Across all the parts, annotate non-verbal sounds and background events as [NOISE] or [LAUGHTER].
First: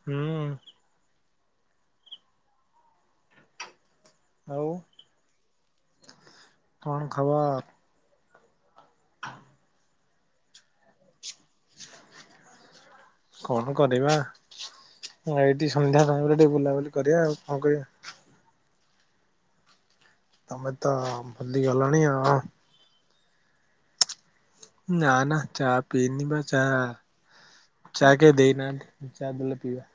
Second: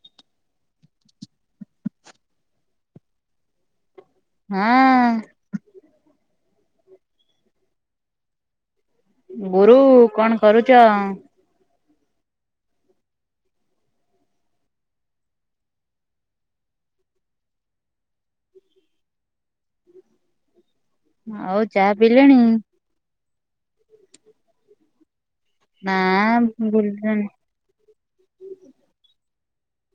ହୁଁ। ଆଉ, ହଁ କଣ ଖବର? ଗୁରୁ କଣ କରୁଚ? କଣ କରିବା? ହଁ ଏଇଠି ସନ୍ଧ୍ୟା ସମୟରେ ଟିକେ ବୁଲାବୁଲି କରିବା ଆଉ କଣ କରିବା। ତମେ ତ ଆଉ ଚା ଭୁଲିଗଲଣିି ଅ-ଅ ପିଇଲେଣି? ନା ନା ଚା ନା ପିଇନିବା ଚା ଚା କେଇ ଦେଇନାହାନ୍ତି ଚା ଦେଲେ ପିଇବା।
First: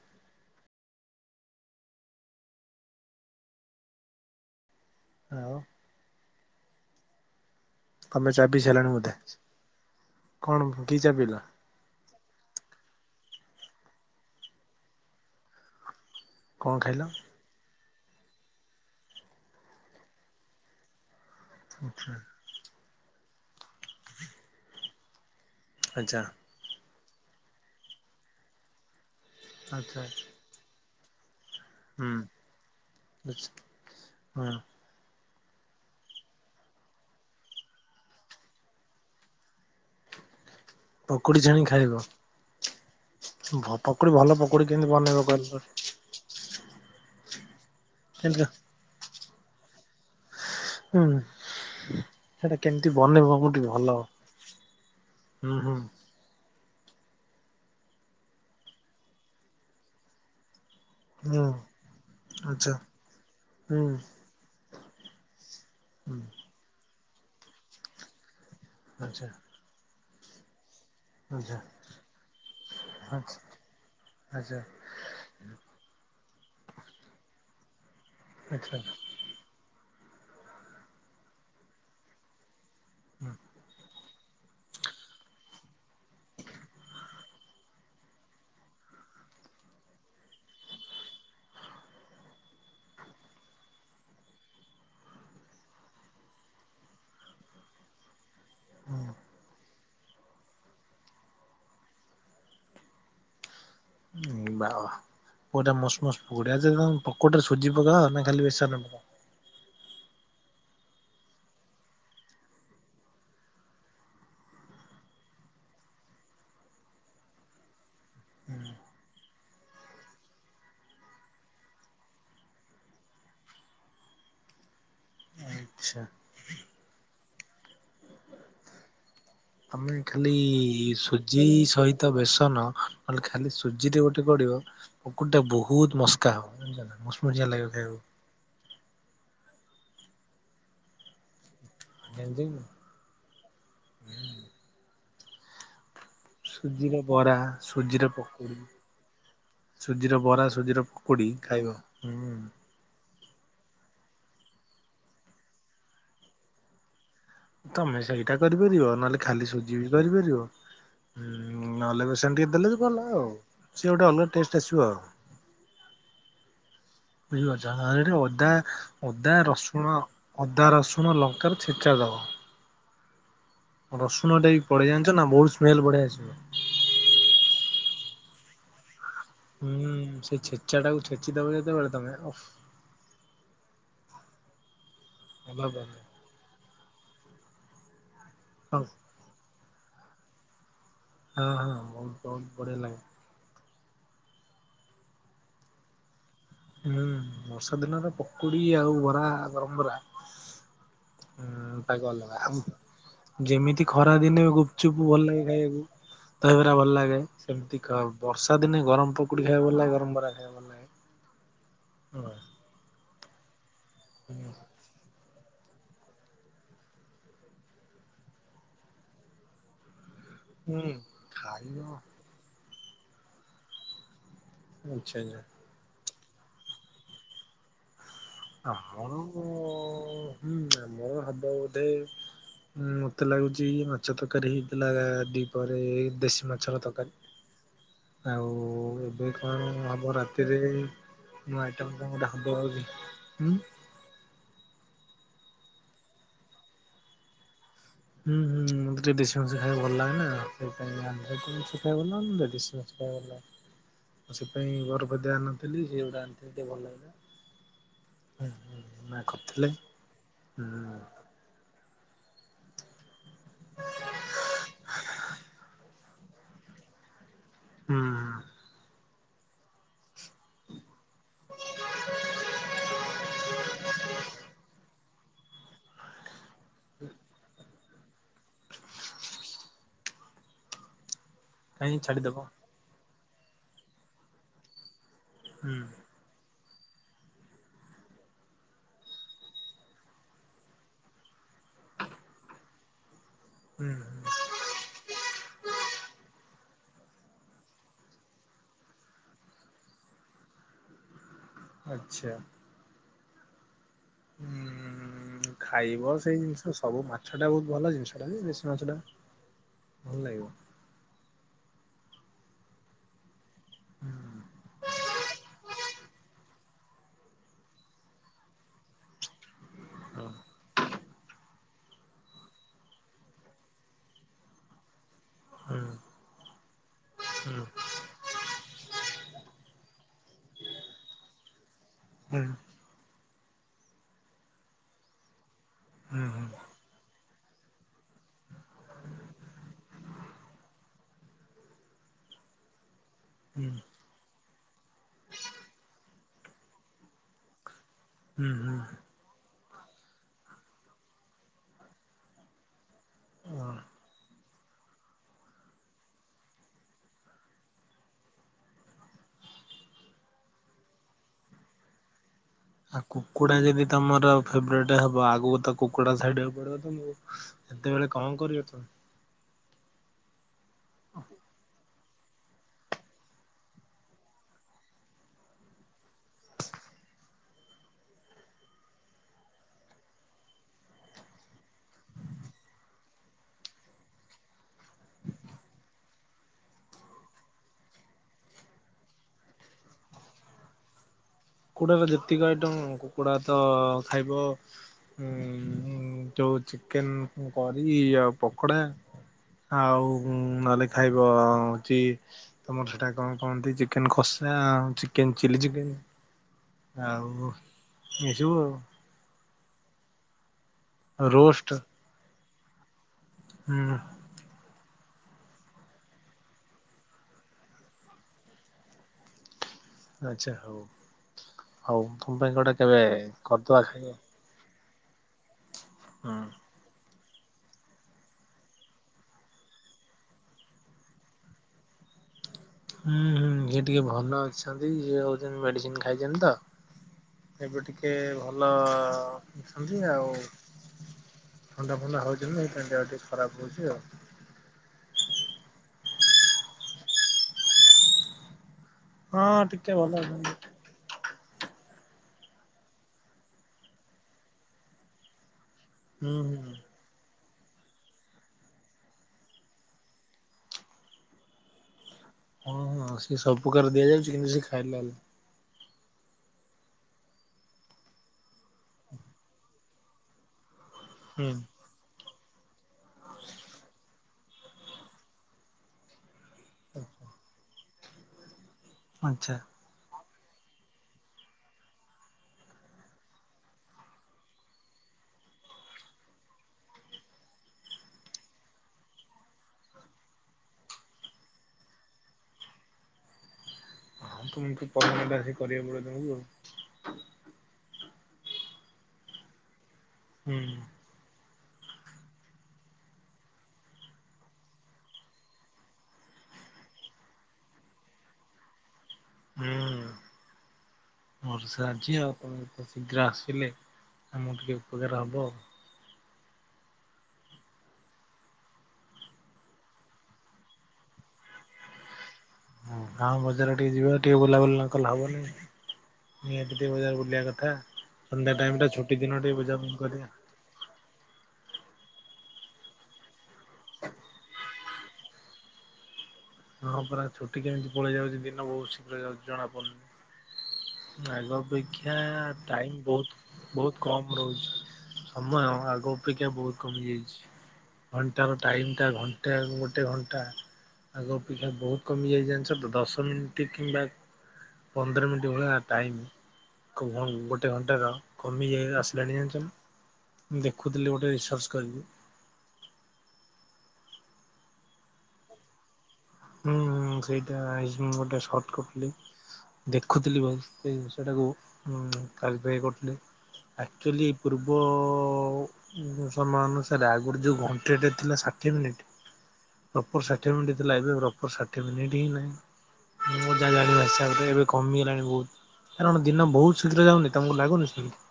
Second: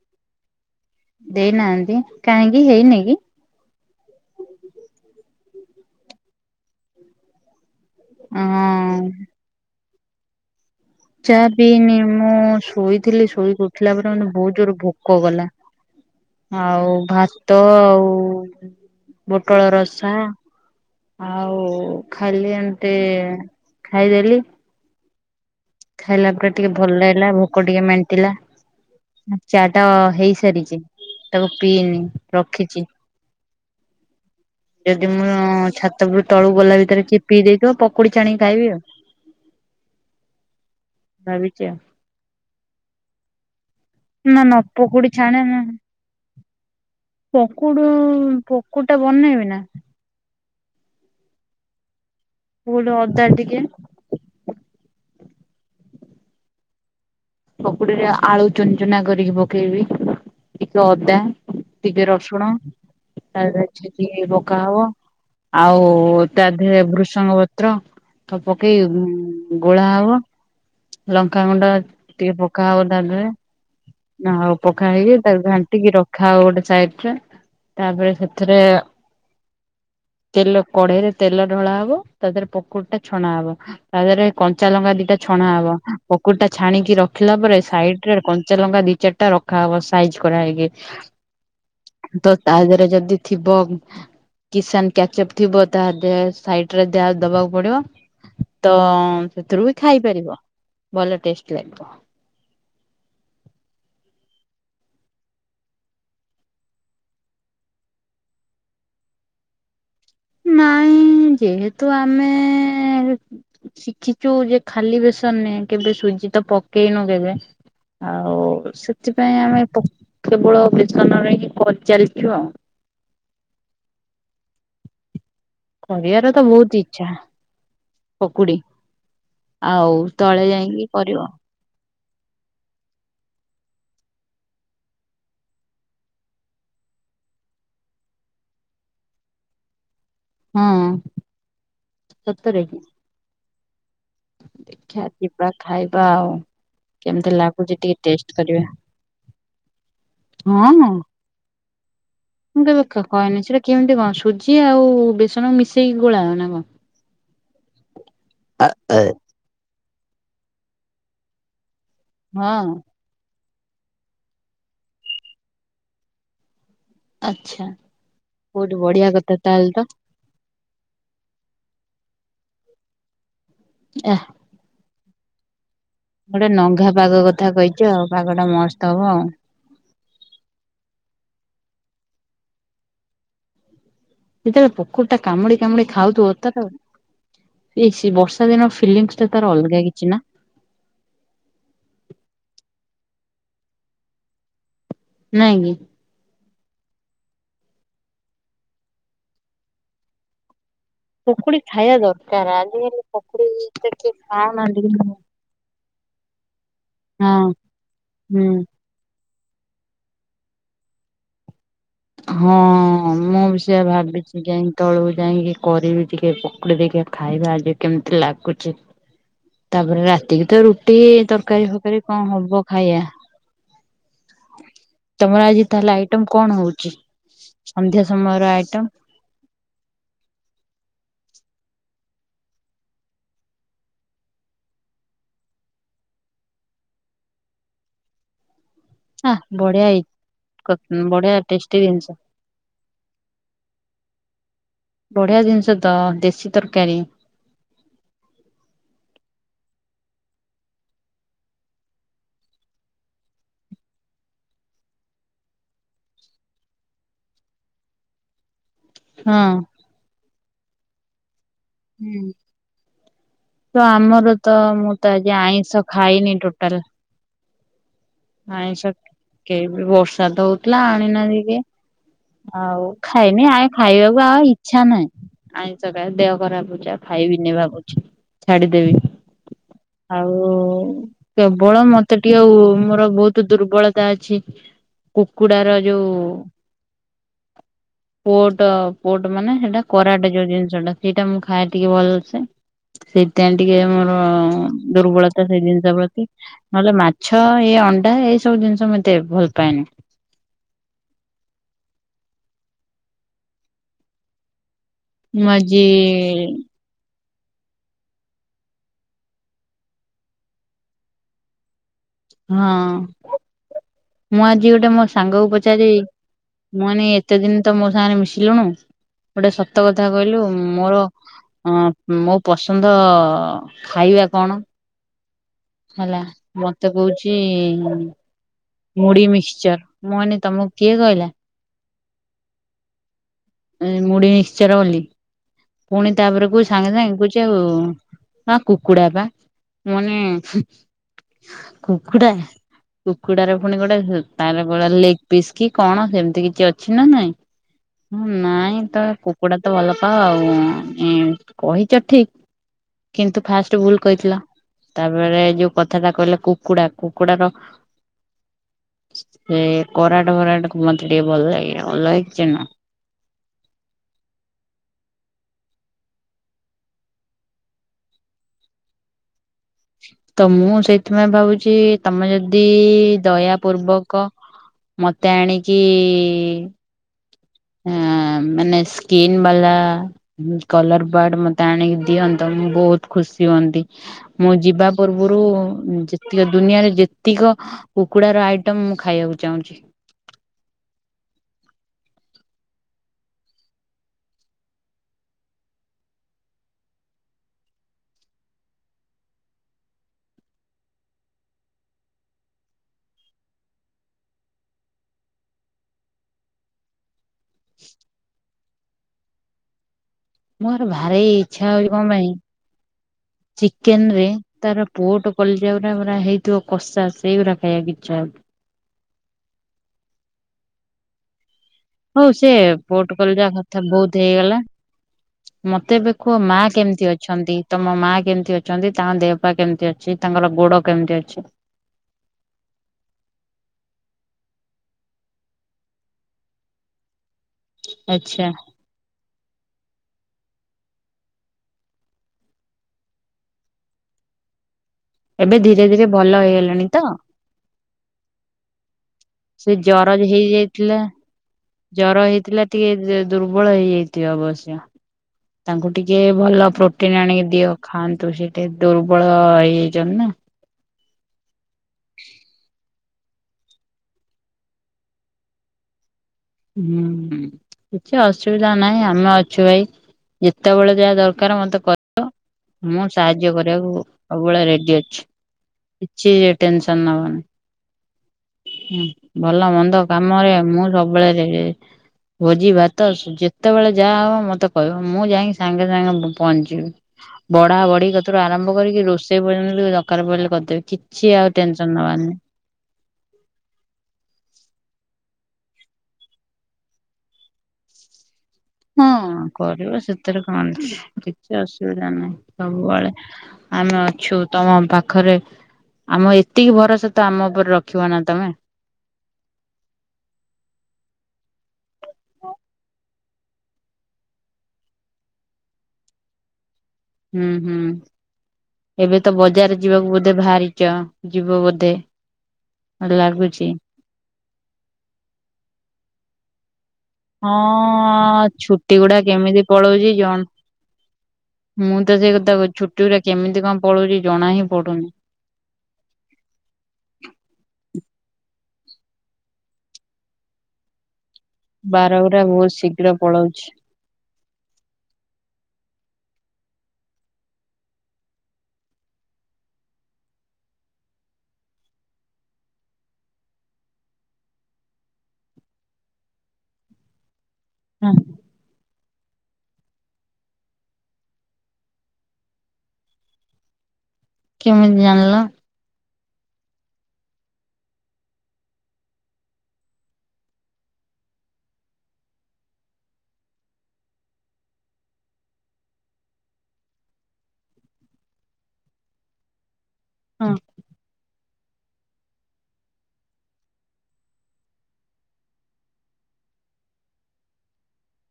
ଦେଇନାହାନ୍ତି କାହିଁକି ହେଇନି କି? ଆଉ ତମେ ଚା ପି ସାରିଲଣି ହଁ ବୋଧେ। କଣ କି ଚା ପିଇଲ? ପିଇନି ମୁଁ ଶୋଇଥିଲି ଶୋଇକି ଉଠିଲା ପରେ ମତେ ବହୁତ ଜୋର ଭୋକ କଲା। କଣ ଆଉ ଖାଇଲ ଭାତ ଆଉ ପୋଟଳ ରସା। ଆଉ ଖାଲି ଏମିତି ଖାଇଦେଲି। ଆଚ୍ଛା ଖାଇଲା ପରେ ଟିକେ ଭଲ ଲାଗିଲା ଭୋକ ଟିକେ ମେଣ୍ଟିଲା। ଚା ତ ଆଚ୍ଛା ହେଇସାରିଛି। ତାକୁ ପିଇନି ହୁଁ ରଖିଛି। ହଁ ଯଦି ମୁଁ-ଉ-ଉ-ଉ ଛାତ ଉପୁରୁ ତଳୁ ଗଲା ଭିତରେ କିଏ ପି ଦେଇଥିବ, ପକୁଡ଼ି ଛାଣିକି ଖାଇବି ଆଉ। ପକୁଡି ଭାବିଛି ଛାଣି ଆଉ ଖାଇବ। ଭ ପକୁଡି ଭଲ ନା ନା ପକୁଡି କେମତି ବନେଇବ କହିଲ? ପକୁଡି କେମିତି ପକୁଡି ଟା ବନେଇବି ନା। ହୁଁ ସେଟା ପକୁଡି କେମିତି ଅଦା ବନେଇବ ମୁଁ ଟିକେ ଭଲ ହୁଁ ହୁଁ। ପକୁଡିରେ ଆଳୁ ଚୁନ ଚୁନା କରିକି ପକେଇବି। ଟିକେ ଅଦା, ହୁଁ ଟିକେ ରସୁଣ। ଆଚ୍ଛା ତାରେ ହୁଁ ଛେଚିକି ପକା ହବ ଆଉ ହୁଁ ତା ଭୁଷଙ୍ଗ ପତ୍ର ତ ଆଚ୍ଛା ପକେଇ-ଇ-ଇ-ଇ ଗୋଳା ହବ। ଆଚ୍ଛା ଲଙ୍କାଗୁଣ୍ଡ ଟିକେ ପକା ହବ ତା ଦେହରେ, ଆଉ ଆଚ୍ଛା ପକା ହେଇକି ତା ଘାଣ୍ଟିକି ରଖା ହବ ଗୋଟେ ସାଇଡରେ। ତାପରେ ସେ ଥିରେ, ଆଚ୍ଛା ତେଲ କଢେଇରେ ତେଲ ଢ଼ଳା ହବ। ତା ଦେହରେ ପକୁଡି଼ଟା ଛଣା ହବ, ତା ଦେହରେ କଞ୍ଚା ଲଙ୍କା ଦିଟା ଛଣା ହବ, ପକୁଡି଼ ଟା ଛାଣିକି କି ରଖିଲା ପରେ ସାଇଡ଼୍ ରେ କଞ୍ଚା ଲଙ୍କା ଦି ଚାରିଟା ରଖାହବ ସାଇଜ କରାହେଇକି। ତ ତା ଦେହରେ ଯଦି ଥିବ କିସାନ୍ କ୍ୟାଚପ୍ ଥିବ, ତା ଦେହ ସାଇଟ ରେ ଦ୍ୟା ଦବାକୁ ପଡି଼ବ। ତ-ଅ-ଅ-ଅ ସେଥିରୁ ବି ଖାଇପାରିବ ଭଲ ଟେଷ୍ଟ ଲାଗିବ। ବା ହ ବା ପୁଡା ମସ୍ ମସ୍ ପୁଡ଼ା ଆ ପକୁଡ଼ିରେ ସୁଜି ପକାଓ ନା ଖାଲି ବେଶନ ପକାଓ। ନାଇଁ ଯେହେତୁ ଆମେଁ ଶିଖିଛୁ ଯେ ଖାଲି ବେସନ ନେ କେବେ ସୁଜି ତ ପକେଇନୁ କେବେ। ଆଉ ସେଥିପାଇଁ ଆମେ ପ କେବଳ ବେଶନରେ ହିଁ କରିଚାଲିଚୁ ଆଉ। କରିବାର ତ ବହୁତ ଇଚ୍ଛା। ପକୁଡି ଆଉ ଆମେ ଖାଲି ତଳେ ଯାଇକି କରିବ। ସୁଜି ସହି ତ ବେସନ ନହେଲେ ଖାଲି ସୁଜିରେ ଗୋଟେ ପଡ଼ିବ। ପକୁଡିଟା ବୋହୁତ ମସ୍କା ହବ, ମୁସ୍ ମୂଶିଆ ଲାଗିବ ଖାଇଆକୁ। ହୁଁ। ଗେଞ୍ଜି। [INAUDIBLE] ଦେଖିଆ ଯିବା ଖାଇବା ଆଉ। ସୁଜିରେ କେମିତି ବରା, ଲାଗୁଛି ଟିକେ ସୁଜିରେ ଟେଷ୍ଟ ପକୁଡି଼। କରିବା ସୁଜିର ବରା, ହଁ ସୁଜିର ହଁ। ପକୁଡି଼ ଖାଇବ, ହୁଁ। କ କହନି [UNINTELLIGIBLE] କେମିତି କଣ ସୁଜି ଆଉ ବେସନ ମିଶେଇକି ଗୋଳାଅ ନା କଣ? ତମେ ସେଇଟା କରିପାରିବ, ନହେଲେ ଖାଲି ସୁଜି ବି କରିପାରିବ, ହୁଁ ନହେଲେ ବେ ସେନ୍ ଟିକେ ଦେଲେ ଯେ ହଁ ଭଲ ଆଉ, ସେ ଗୋଟେ ଅଲଗା ଟେଷ୍ଟ ଆସିବ ଆଉ। [UNINTELLIGIBLE] ଆଚ୍ଛା ଯାହା ହେଲେ ଅଦା, ବହୁତ ବଢିଆ କଥା ଅଦା, ତାହେଲେ ତ ରସୁଣ ଅଦା, ରସୁଣ, ଲଙ୍କାର ଛେଚା ଦବ, ଏ ରସୁଣ ଦେଇ ପରେ ଜାଣିଛନା ବହୁତ୍ ସ୍ମେଲ୍ ବଢିଆ ଆସ୍ ଗୋଟେ ନଙ୍ଘା ପାଗ କଥା କହିଛ ଆଉ, ପାଗ ଟା ମସ୍ତ ହବ ଆଉ। ହୁଁ, ସେଇ ଛେଚା ଟାକୁ ଛେଚି ଦବ ଯେତେବେଳେ ତମେ, ଓଫ୍। ଯେତେବେଳେ ପୋକୁଡ୍ ଟା କାମୁଡି ଅଲଗା କାମୁଡି ପ୍ରକାର। ଖାଉଥିବ, ତାର ଏସି ବର୍ଷା ଦିନ ହଁ ଫିଲିଂସ୍ ସେ ତାର ଅଲଗା କିଛି ନା! ହଁ, ହଁ, ବୋହୁତ ବୋହୁତ ବଢି଼ଆ ଲାଗେ। ନାଇଁ କି? ହୁଁ, ବର୍ଷା ଦିନର ପକୁଡି ଆଉ ବରା, ଗରମ ବରା ହୁଁ, ପକୁଡି ଖାଇବା ତାକୁ ଅଲଗା, ଦରକାର ଆଜିକାଲି ପକୁଡି ଯେମିତି ଏତେ କିଏ ଖରା ଦିନେ ଗୁପ୍ ଖାଉନାହାନ୍ତି ଚୁପ୍ କିନ୍ତୁ ଭଲ ଲାଗେ ଖାଇବାକୁ ଦହିବରା ଭଲ ଲାଗେ, ହଁ ସେମତିକା ହୁଁ ବର୍ଷା ଦିନେ ଗରମ ପକୁଡି଼ ଖାଇବାକୁ ଭଲ ଲାଗେ, ଗରମ ବରା ଖାଇବାକୁ ଭଲ ଲାଗେ। ହଁ, ମୁଁ ବି ସେୟା ଭାବିଛି କାଇଁ ତଳକୁ ଯାଇଂକି କରିବି ଟିକେ ପକୁଡି଼ ଦେଖିଆ ଖାଇବା ଆଜି କେମିତି ଲାଗୁଚି। ତାପରେ ରାତିକି ତ ହୁଁ ରୁଟି, ତରକାରୀ ଖାଇବା ଫରକାରୀ କଣ ହବ ଖାଇବା। ଆଚ୍ଛା ଆଚ୍ଛା। ତମର ଆଜି ତାହଲେ ଆଇଟମ୍ କଣ ହୋଉଚି? ଆମର ହୁଁ ଆମର ହବ ବୋଧେ ହୁଁ, ମତେ ଲାଗୁଚି ମାଛ ତରକାରୀ ହେଇଥିଲା ଦି ପରେଏ ଦେଶୀ ମାଛର ତରକାରୀ। ଆଉ ଆଉ ଆ ଏବେ କଣ ବଢିଆ ହେଇ ହବ ରାତିରେ ବଢିଆ ନୂଆ ଟେଷ୍ଟି ଆଇଟମ୍ ଜିନିଷ। କଣ ଗୋଟେ ହେବ ଆଉ, ହୁଁ। ବଢ଼ିଆ ଜିନିଷ ତ ଦେଶୀ ତରକାରୀ। ହୁଁ ହୁଁ, ମତେ ଟିକେ ଦେଶୀ ମାଛ ଖାଇବାକୁ ଭଲ ଲାଗେ ନା ସେଇଥିପାଇଁ ନନଭେଜ ବେଶୀ ଖାଇବ ନା ନହେଲେ ନାଇ ଦେଶୀ ମାଛ। [UNINTELLIGIBLE] ମୁ ସେଥପାଇଁ [UNINTELLIGIBLE] ଆଣିନଥିଲି, ଏଗୁଡା ଆଣିଥିଲି ଟିକେ ଭଲ ଲାଗିଲା। ହୁଁ ହୁଁ, ମା ହଁ। କରିଥିଲେ ହୁଁ। ହୁଁ, ତ ଆମର ତ ମୁଁ ତ ଆଜି ଆଇଁଷ ଖାଇନି ଟୋଟାଲ। ହୁଁଁ ହୁଁ। ଆଇଁଷ କେ ବି ବର୍ଷା ତ ହଉଥିଲା ଆଣିନାହାନ୍ତି କିଏ। ଆଉ ଖାଇନି ଆଇ ଖାଇବାକୁ ଆଉ ଇଚ୍ଛା ନାହିଁ। ଆଇଁଷ ଖାଇ ଦେହ ଖରାପ ହଉଛି ଆଉ ଖାଇବିନି ଭାବୁଛି ଛାଡିଦେବି। ଆଉ କେବଳ କାହିଁ ମତେ ଛାଡ଼ିଦବ ଟିକେ ଆଉ ମୋର ବୋହୁତ ଦୁର୍ବଳତା ଅଛି ହୁଁ କୁକୁଡାର ଯୋଉ ପୋର୍ଟ ପୋଟ ମାନେ ହେଟା କରାଟ ଯୋଉ ଜିନିଷ ଟା। ସେଇଟା ମୁଁ ଖାଏ ଟିକେ ଭଲସେ, ସେଇଥିପାଇଁ ଟିକେ ହୁଁ ମୋର ଦୁର୍ବଳ ତା ସେଇ ଜିନିଷ ପ୍ରତି। ନହେଲେ ମାଛ ଏଇ ଅଣ୍ଡା ଏଇ ସବୁ ଜିନିଷ ମୁଁ ଏତେ ଭଲ ପାଏନି। ଆଚ୍ଛା। ଉମ୍ ମୁଁ ଆଜି ଖାଇବ ସେଇ ଜିନିଷ ସବୁ ମାଛଟା ବହୁତ ଭଲ ଜିନିଷଟା ଯେ, ଦେଶୀ ମାଛଟା ଭଲ ଲାଗିବ। ହଁ, ହୁଁ ମୁଁ ଆଜି ଗୋଟେ ମୋ ସାଙ୍ଗକୁ ପଚାରିବି? ମୁନି ଏତେ ଦିନ ତ ମୋ ସାଙ୍ଗରେ ମିଶିଲୁଣୁ! ଗୋଟେ ସତ କଥା ହୁଁ କହିଲୁ, ମୋର ଅ ମୋ ପସନ୍ଦ ଖାଇବା କଣ? ହୁଁ ହେଲା। ମତେ କହୁଛି ହୁଁ ମୁଢି ମିକ୍ସଚର। ମୁନି ତମକୁ କିଏ କହିଲା? ହଁ। ମୁଢି ମିକ୍ସଚର ବୋଲି? ଫୁଣି ହୁଁ ହୁଁ ତାପରେ କୁ ସାଙ୍ଗେ ସାଙ୍ଗେ କହୁଛି ଆଉ ହଁ କୁକୁଡ଼ା ବା ମାନେ କୁକୁଡ଼ା? କୁକୁଡାରେ ହୁଁ ପୁଣି ଗୋଟେ ତାର ଗୋଟେ ଲେଗ ପିସ୍ କି କଣ ସେମିତି କିଛି ଅଛି ନା ନାଇଁ? ହଁ ହୁଁ ନାଇଁ ତ ହୁଁ କୁକୁଡା ତ ଭଲପାଅ ଆଉ! ଆ ଏଁ କହିଛ ଠିକ୍, କିନ୍ତୁ ହୁଁ ଫାଷ୍ଟ ଭୁଲ କହିଥିଲ। ତାପରେ ଯୋଉ କଥା ଟା କହିଲ କୁକୁଡା। କୁକୁଡାର ସେ କରାଟ ଫରାଟକୁ ମତେ ଟିକେ ଭଲ ଲାଗେ। ଭଲ ଲାଗିଛି ନା। ଆ କୁକୁଡା ଯଦି ତମର ଫେବରେଟ ହବ? ଆଗକୁ ତ କୁକୁଡା ଛାଡିବାକୁ ପଡିବ ତମକୁ। ସେତେବେଳେ କଣ କରିବ ତମେ? ତ ମୁଁ ସେଇଥିପାଇଁ ଭାବୁଛି ତମେ ଯଦ ଦି ଦୟା ପୂର୍ବକ ମତେ ଆଣିକି ଆ ମାନେ ସ୍କିନ ବାଲା କଲର ବାର୍ଡ ମତେ ଆଣିକି ଦିଅନ୍ତ! ମୁଁ ବହୁତ ଖୁସି ହୁଅନ୍ତି। ମୁଁ ଯିବା ପୂର୍ବରୁ ଯେ ତ ଦୁନିଆରେ ଯେତିକ କୁକୁଡାର ଆଇଟମ୍ ମୁଁ ଖାଇବାକୁ ଚାହୁଁଛି। କୁକୁଡ଼ାର ଯେତିକ ଆଇଟମ୍, କୁକୁଡ଼ା ତ ଖାଇବ ହଁ ଯୋଉ ଚିକେନ କରି, ଆଉ ପକୋଡା ଆଉ ନହେଲେ ଖାଇବ ହଉଛି ତମର ସେଟା କଣ କଣନ୍ତି? ଚିକେନ ଖସା, ଆଉ ଚିକେନ ଚିଲି ଚିକେନ୍। ଆଉ ଏଇସବୁ ଆଉ। ମୋର ଭାରି ଆଉ ରୋଷ୍ଟ ଇଚ୍ଛା ହଉଛି କଣ ପାଇଁ? ହୁଁ ଚିକେନ୍ ରେ ତାର ପୋର୍ଟ କଲିଜା ଗୁରା ପୁରା ହେଇଥିବ କଷା। ସେଇଗୁରା ଖାଇବାକୁ ଇଚ୍ଛା ହଉଚି। ଆଚ୍ଛା ହଉ। ହଉ ତମ ସେ ପାଇଁ ଗୋଟେ କେବେ ପୋର୍ଟ କଲିଜା କଥା କରିଦବା ଖାଇବ ବହୁତ ହେଇଗଲା। ମତେ ଏବେ କୁହ ହୁଁ। ମା କେମିତି ଅ ଅଛନ୍ତି? ତମ ମା କେମିତି ଅଛନ୍ତି? ତାଙ୍କ ଦେହପା କେମିତି ଅଛି? ତାଙ୍କର ଗୋଡ କେମିତି ଅଛି? ହୁଁ ହୁଁ ସିଏ ଟିକେ ଭଲ ଅଛନ୍ତି। ସିଏ ହଉଛନ୍ତି ମେଡିସିନ ଖାଇଛନ୍ତି ତ। ଏବେ ଟିକେ ଆଚ୍ଛା ଭଲ ଅଛନ୍ତି ଆଉ। ଥଣ୍ଡା ଫଣ୍ଡା ହଉଚି ବୋଲି ତାଙ୍କ ଦେହ ଟିକେ ଖରାପ ହଉଚି ଆଉ। ଏବେ ଧୀରେ ଧୀରେ ଭଲ ହେଇଗଲେଣି ତ? ହଁ ସେ ଟିକେ ଭଲ ଜର ହେଇଯାଇ ଅଛନ୍ତି ହେଇଥିଲା? ଜର ହେଇଥିଲା, ଟିକେ ଦ ଦୁର୍ବଳ ହେଇଯାଇଥିବେ ଅବଶ୍ୟ। ତାଙ୍କୁ ଟିକେ ହୁଁ ଭଲ ହୁଁ ପ୍ରୋଟିନ୍ ଆଣିକି ଦିଅ ଖାଆନ୍ତୁ। ସିଏ ଦୁର୍ବଳ ଆ ହେଇଯାଇଛନ୍ତି ନା? ହଁ ହଁ ସିଏ ସବୁପ୍ରକାର ଦିଆଯାଉଛି କିନ୍ତୁ ସିଏ ଖାଇଲେ ହେଲା? ହୁଁ ହୁଁ। କିଛି ଅସୁବିଧା ନାହିଁ ଆମେ ଅଛୁ ଭାଇ। ଯେତେବେଳେ ଯାହା ହୁଁ ଦରକାର ମତେ କହି ମୁଁ ସାହାଯ୍ୟ କରିବାକୁ ସବୁବେଳେ ରେଡି ଅଛି। କିଛି ଟେନସନ୍ ନବନି। ଆଚ୍ଛା ଭଲ ମନ୍ଦ କାମରେ ମୁଁ ସବୁ [UNINTELLIGIBLE] ଭୋଜି ଭାତ ଯେତେବେଳେ ଯାହା ହବ ମତେ କହିବ। ମୁଁ ଯାଇଁକି ସାଙ୍ଗେ ସାଙ୍ଗେ ପହଞ୍ଚିଯିବି। ବଢା ବଢି କତିରୁ ଆରମ୍ଭ କରିକି ରୋଷେଇ ପର୍ଯ୍ୟନ୍ତ ବି ଦରକାର ପଇଲେ କରିଦେବି। କି ଛି ଆଉ ଟେନସନ୍ ନବାର ନାହିଁ। ହଁ ତୁମକୁ ପର୍ମାନେଣ୍ଟ ଆସିକି କରିବାକୁ [UNINTELLIGIBLE] ହଁ କରିବ ସେଥେରେ କଣ ଅଛି। ହୁଁ କିଛି ଅସୁବିଧା ନାହିଁ ସବୁବେଳେ ଆମେ ଅଛୁ ତମ ପାଖରେ। ଆମ ଏତିକି ଭରସା ତ ଆମ ଉପରେ ରଖିବ ନା ତମେ। ହୁଁ। ଭରଷା ଅଛି ଆଉ ଆପଣ ଯେତେ ଶୀଘ୍ର ଆସିଲେ ଆମର ଟିକେ ଉପକାର ହବ। ହୁଁ ହୁଁ। ଏବେ ତ ବଜାର ଯିବାକୁ ବୋଧେ ଭାଆରିଚ। ଯିବ ବୋଧ। ହଁ ଗାଁ ବଜାର ଟିକେ ଯିବା ଟିକେ ବୁଲାବୁଲି ନକଲେ ହବନି ନିହାତ ଟିକେ ବୁଲିବାକୁ ହଁ ଛୁଟି ଗୁଡା ଦିନ ଟିକେ କେମିତି ବୁଝାବୁଝି ପଳଉଚି କରିବା। ଜଣ ମୁଁ ତ ସେଇ କଥା କହୁଚି ଛୁଟି ଗୁଡା କେମିତି କଣ ପଳଉଚି ଜଣା ହିଁ ପଡୁନି। ହଁ ପରା ଛୁଟି କେମିତି ପଳେଇ ଯାଉଚି ଦିନ ବହୁତ ଶୀଘ୍ର ଯାଉଚି ଜଣା ପଡୁନି। ଆଗ ବାର ଅପେକ୍ଷା ଗୁଡା ବହୁତ ଟାଇମ୍ ଶୀଘ୍ର ବହୁତ୍ ପଳଉଛି ବହୁତ୍ କମ୍ ରହୁଛି ସମୟ ଆଗ ଅପେକ୍ଷା ବହୁତ କମିଯାଇଛି। ଘଣ୍ଟାର ଟାଇମ୍ ଟା ଘଣ୍ଟେ ଗୋଟେ ଘଣ୍ଟା। ଆଗ ଅପେକ୍ଷା ବହୁତ କମିଯାଇଚି ଜାଣିଛ ତ ଦଶ ମିନଟି କିମ୍ବା ପନ୍ଦର ମିନଟି ଭଳିଆ ଟାଇମ କୁହନ୍ ଗୋଟ୍ ଗୋଟେ ଘଣ୍ଟାର ହଁ କମିଯାଇ ଆସିଲାଣି ଜାଣିଚ ନା ମୁଁ ଦେଖୁଥିଲି ଗୋଟେ ରିସର୍ଚ୍ଚ କରିକି। କେମିତି ଜାଣିଲ? ହୁଁ ହୁଁ ସେଇଟା ମୁଁ ଗୋଟେ ସଟ କଟଲିି। ଦେଖୁଥିଲି ବ ସେଇ ସେଟାକୁ ଉଁ କାଲି ପାଇଁ କରୁଥିଲି। ଆକଚୁଆଲି ପୂର୍ବ ସମୟ ଅନୁସାରେ ଆଗୁରୁ ଯୋଉ ଘଣ୍ଟେଟେ ଥିଲା ଷାଠିଏ ମିନିଟ୍ ପ୍ରପର୍ ଷାଠିଏ ମିନଟି ଥିଲା ଏବେ ପ୍ରପର ଷାଠିଏ ମିନଟ୍ ହିଁ ନାହିଁ। ମୁଁ ଯାହା ଜାଣିବା ହିସାବରେ ଏବେ କମିଗଲାଣି ବହୁତ୍। କାରଣ ଦିନ ବହୁତ ଶୀଘ୍ର ଯାଉନି ତମୁକୁ ଲାଗୁନି ସେମିତି।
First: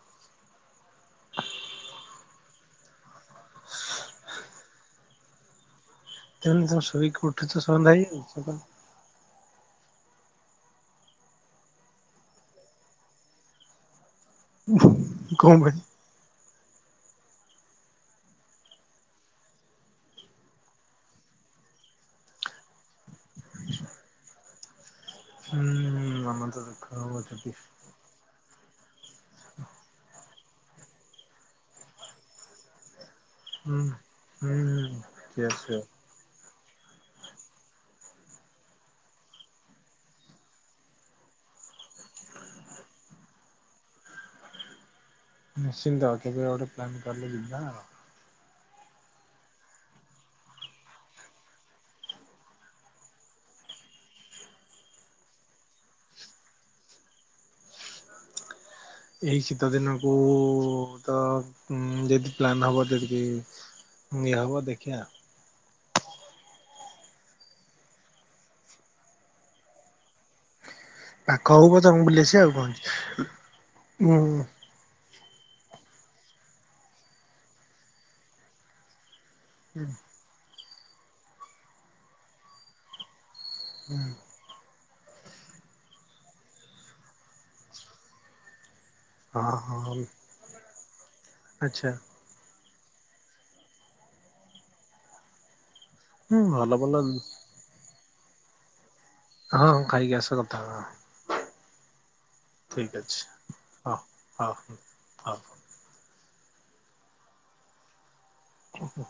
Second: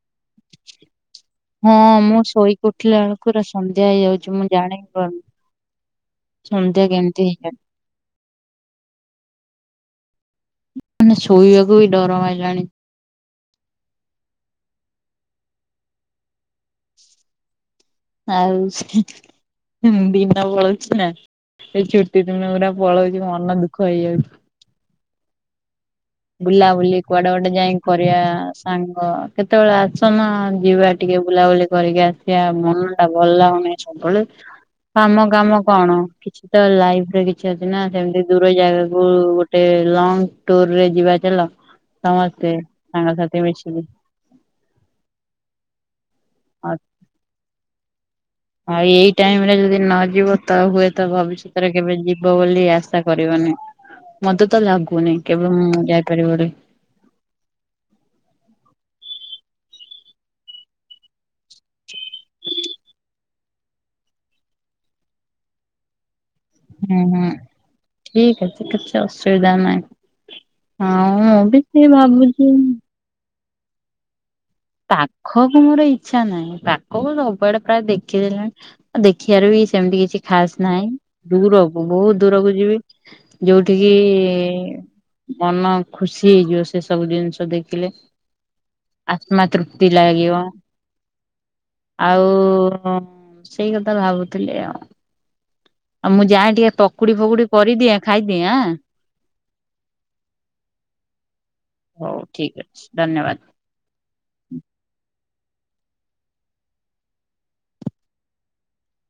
ହଁ, ମୁଁ ଶୋଇକି ଉଠିଲା ବେଳୁକୁ ପୁରା ସନ୍ଧ୍ୟା ହେଇଯାଉଚି ମୁଁ ଜାଣି ପାରୁନି। ତେଣୁ ସନ୍ଧ୍ୟା ତମେ କେମିତି ଶୋଇକି ହେଇଗଲାଣି ଉଠୁଚ ସନ୍ଧ୍ୟା ହେଇଯାଉଚି। ମାନେ ଶୋଇବାକୁ ବି ଡର ମାଇଲାଣି। କଣ ପାଇଁ? ଆଉ ଦିନ ପଳଉଛି ନା ସେଇ ଛୁଟି ଦିନଗୁରା ପଳଉଚି ମୋ ମନ ଦୁଃଖ ହେଇଯାଉଚି। ହୁଁ। ମାମା ତ ବୁଲା ଦୁଃଖ ବୁଲି ହବ କୁଆଡେ ଗୋଟେ ଯଦି ଯାଇଁକି କରିବା ସାଙ୍ଗ କେତବେଳେ ଆସୁନ ଯିବା ଟିକେ ବୁଲାବୁଲି କରିକି ଆସିବା ମନ ଟା ଭଲ ଲାଗୁନି ହୁଁ। ସବୁବେଳେ କାମ କାମ ହୁଁ କଣ କିଛି ତ ଲାଇଫରେ କିଛି ଅଛି ନା ସେମିତି ଦୂର ଜାଗାକୁ ଗୋଟେ ଲଙ୍ଗ ଟୁରରେ ଯିବା ଚାଲ ସମସ୍ତେ ସାଙ୍ଗସାଥି ମିଶିକି। ନିଶ୍ଚିନ୍ତ। କେବେ ଗୋଟେ ଆଉ ପ୍ଲାନ୍ କରିଲେ ଯିବା। ଆଉ ଏଇ ଟାଇମ ରେ ଯଦି ନ ଯିବ ତ ହୁଏତ ଭବିଷ୍ୟତରେ କେବେ ଯିବ ବୋଲି ଆଶା କରିବନି। ମତେ ତ ଲାଗୁନି କେବେ ମୁଁ ଯାଇପାରିବି ବୋଲି। ଏଇ ଶୀତ ଦିନକୁ ତ ଉଁ ଯଦି ପ୍ଲାନ ହବ ଯଦିବି ଯାହା ହବ ଦେଖିବା। ହୁଁ ହୁଁ ଠିକ ଅଛି କିଛି ଅସୁବିଧା ନାହିଁ। ଆଉ ମୁଁ ପାଖ ବି ହଉ ପଛେ ସେ ତମକୁ ବୁଲି ଆସିବା ଭାବୁଛି ଆଉ କଣ ଅଛି ହୁଁ। ପାଖକୁ ମୋର ଇଚ୍ଛା ନାହିଁ ପାଖକୁ ସବୁଆଡେ ପ୍ରାୟ ଦେଖିଦେଲେଣି। ଆଉ ଦେଖିବାର ବି ସେମିତି କିଛି ଖାସ ନାହିଁ ଦୂରକୁ ବହୁତ ଦୂରକୁ ଯିବି। ଯୋଉଠିକି ମନ ଖୁସି ହେଇଯିବ ସେ ସବୁ ଜିନିଷ ଦେଖିଲେ। ଆତ୍ମା ହଁ ତୃପ୍ତି ହଁ ଲାଗିବ ଆଚ୍ଛା ଆଉ ସେଇ କଥା ଭାବୁଥିଲି ଆଉ। ଆଉ ମୁଁ ହୁଁ ଯାଏ ଟିକେ ଭଲ ଭଲ ପକୁଡି ଫକୁଡି କରିଦିଏ ଖାଇଦିଏଁ ଆଁ। ହଁଁ ଖାଇକି ଆସ କଥା ହବା। ହଉ ଠିକ୍ ଠିକ ଅଛି ଧନ୍ୟବାଦ। ହ ହ ହ। ଓହୋ।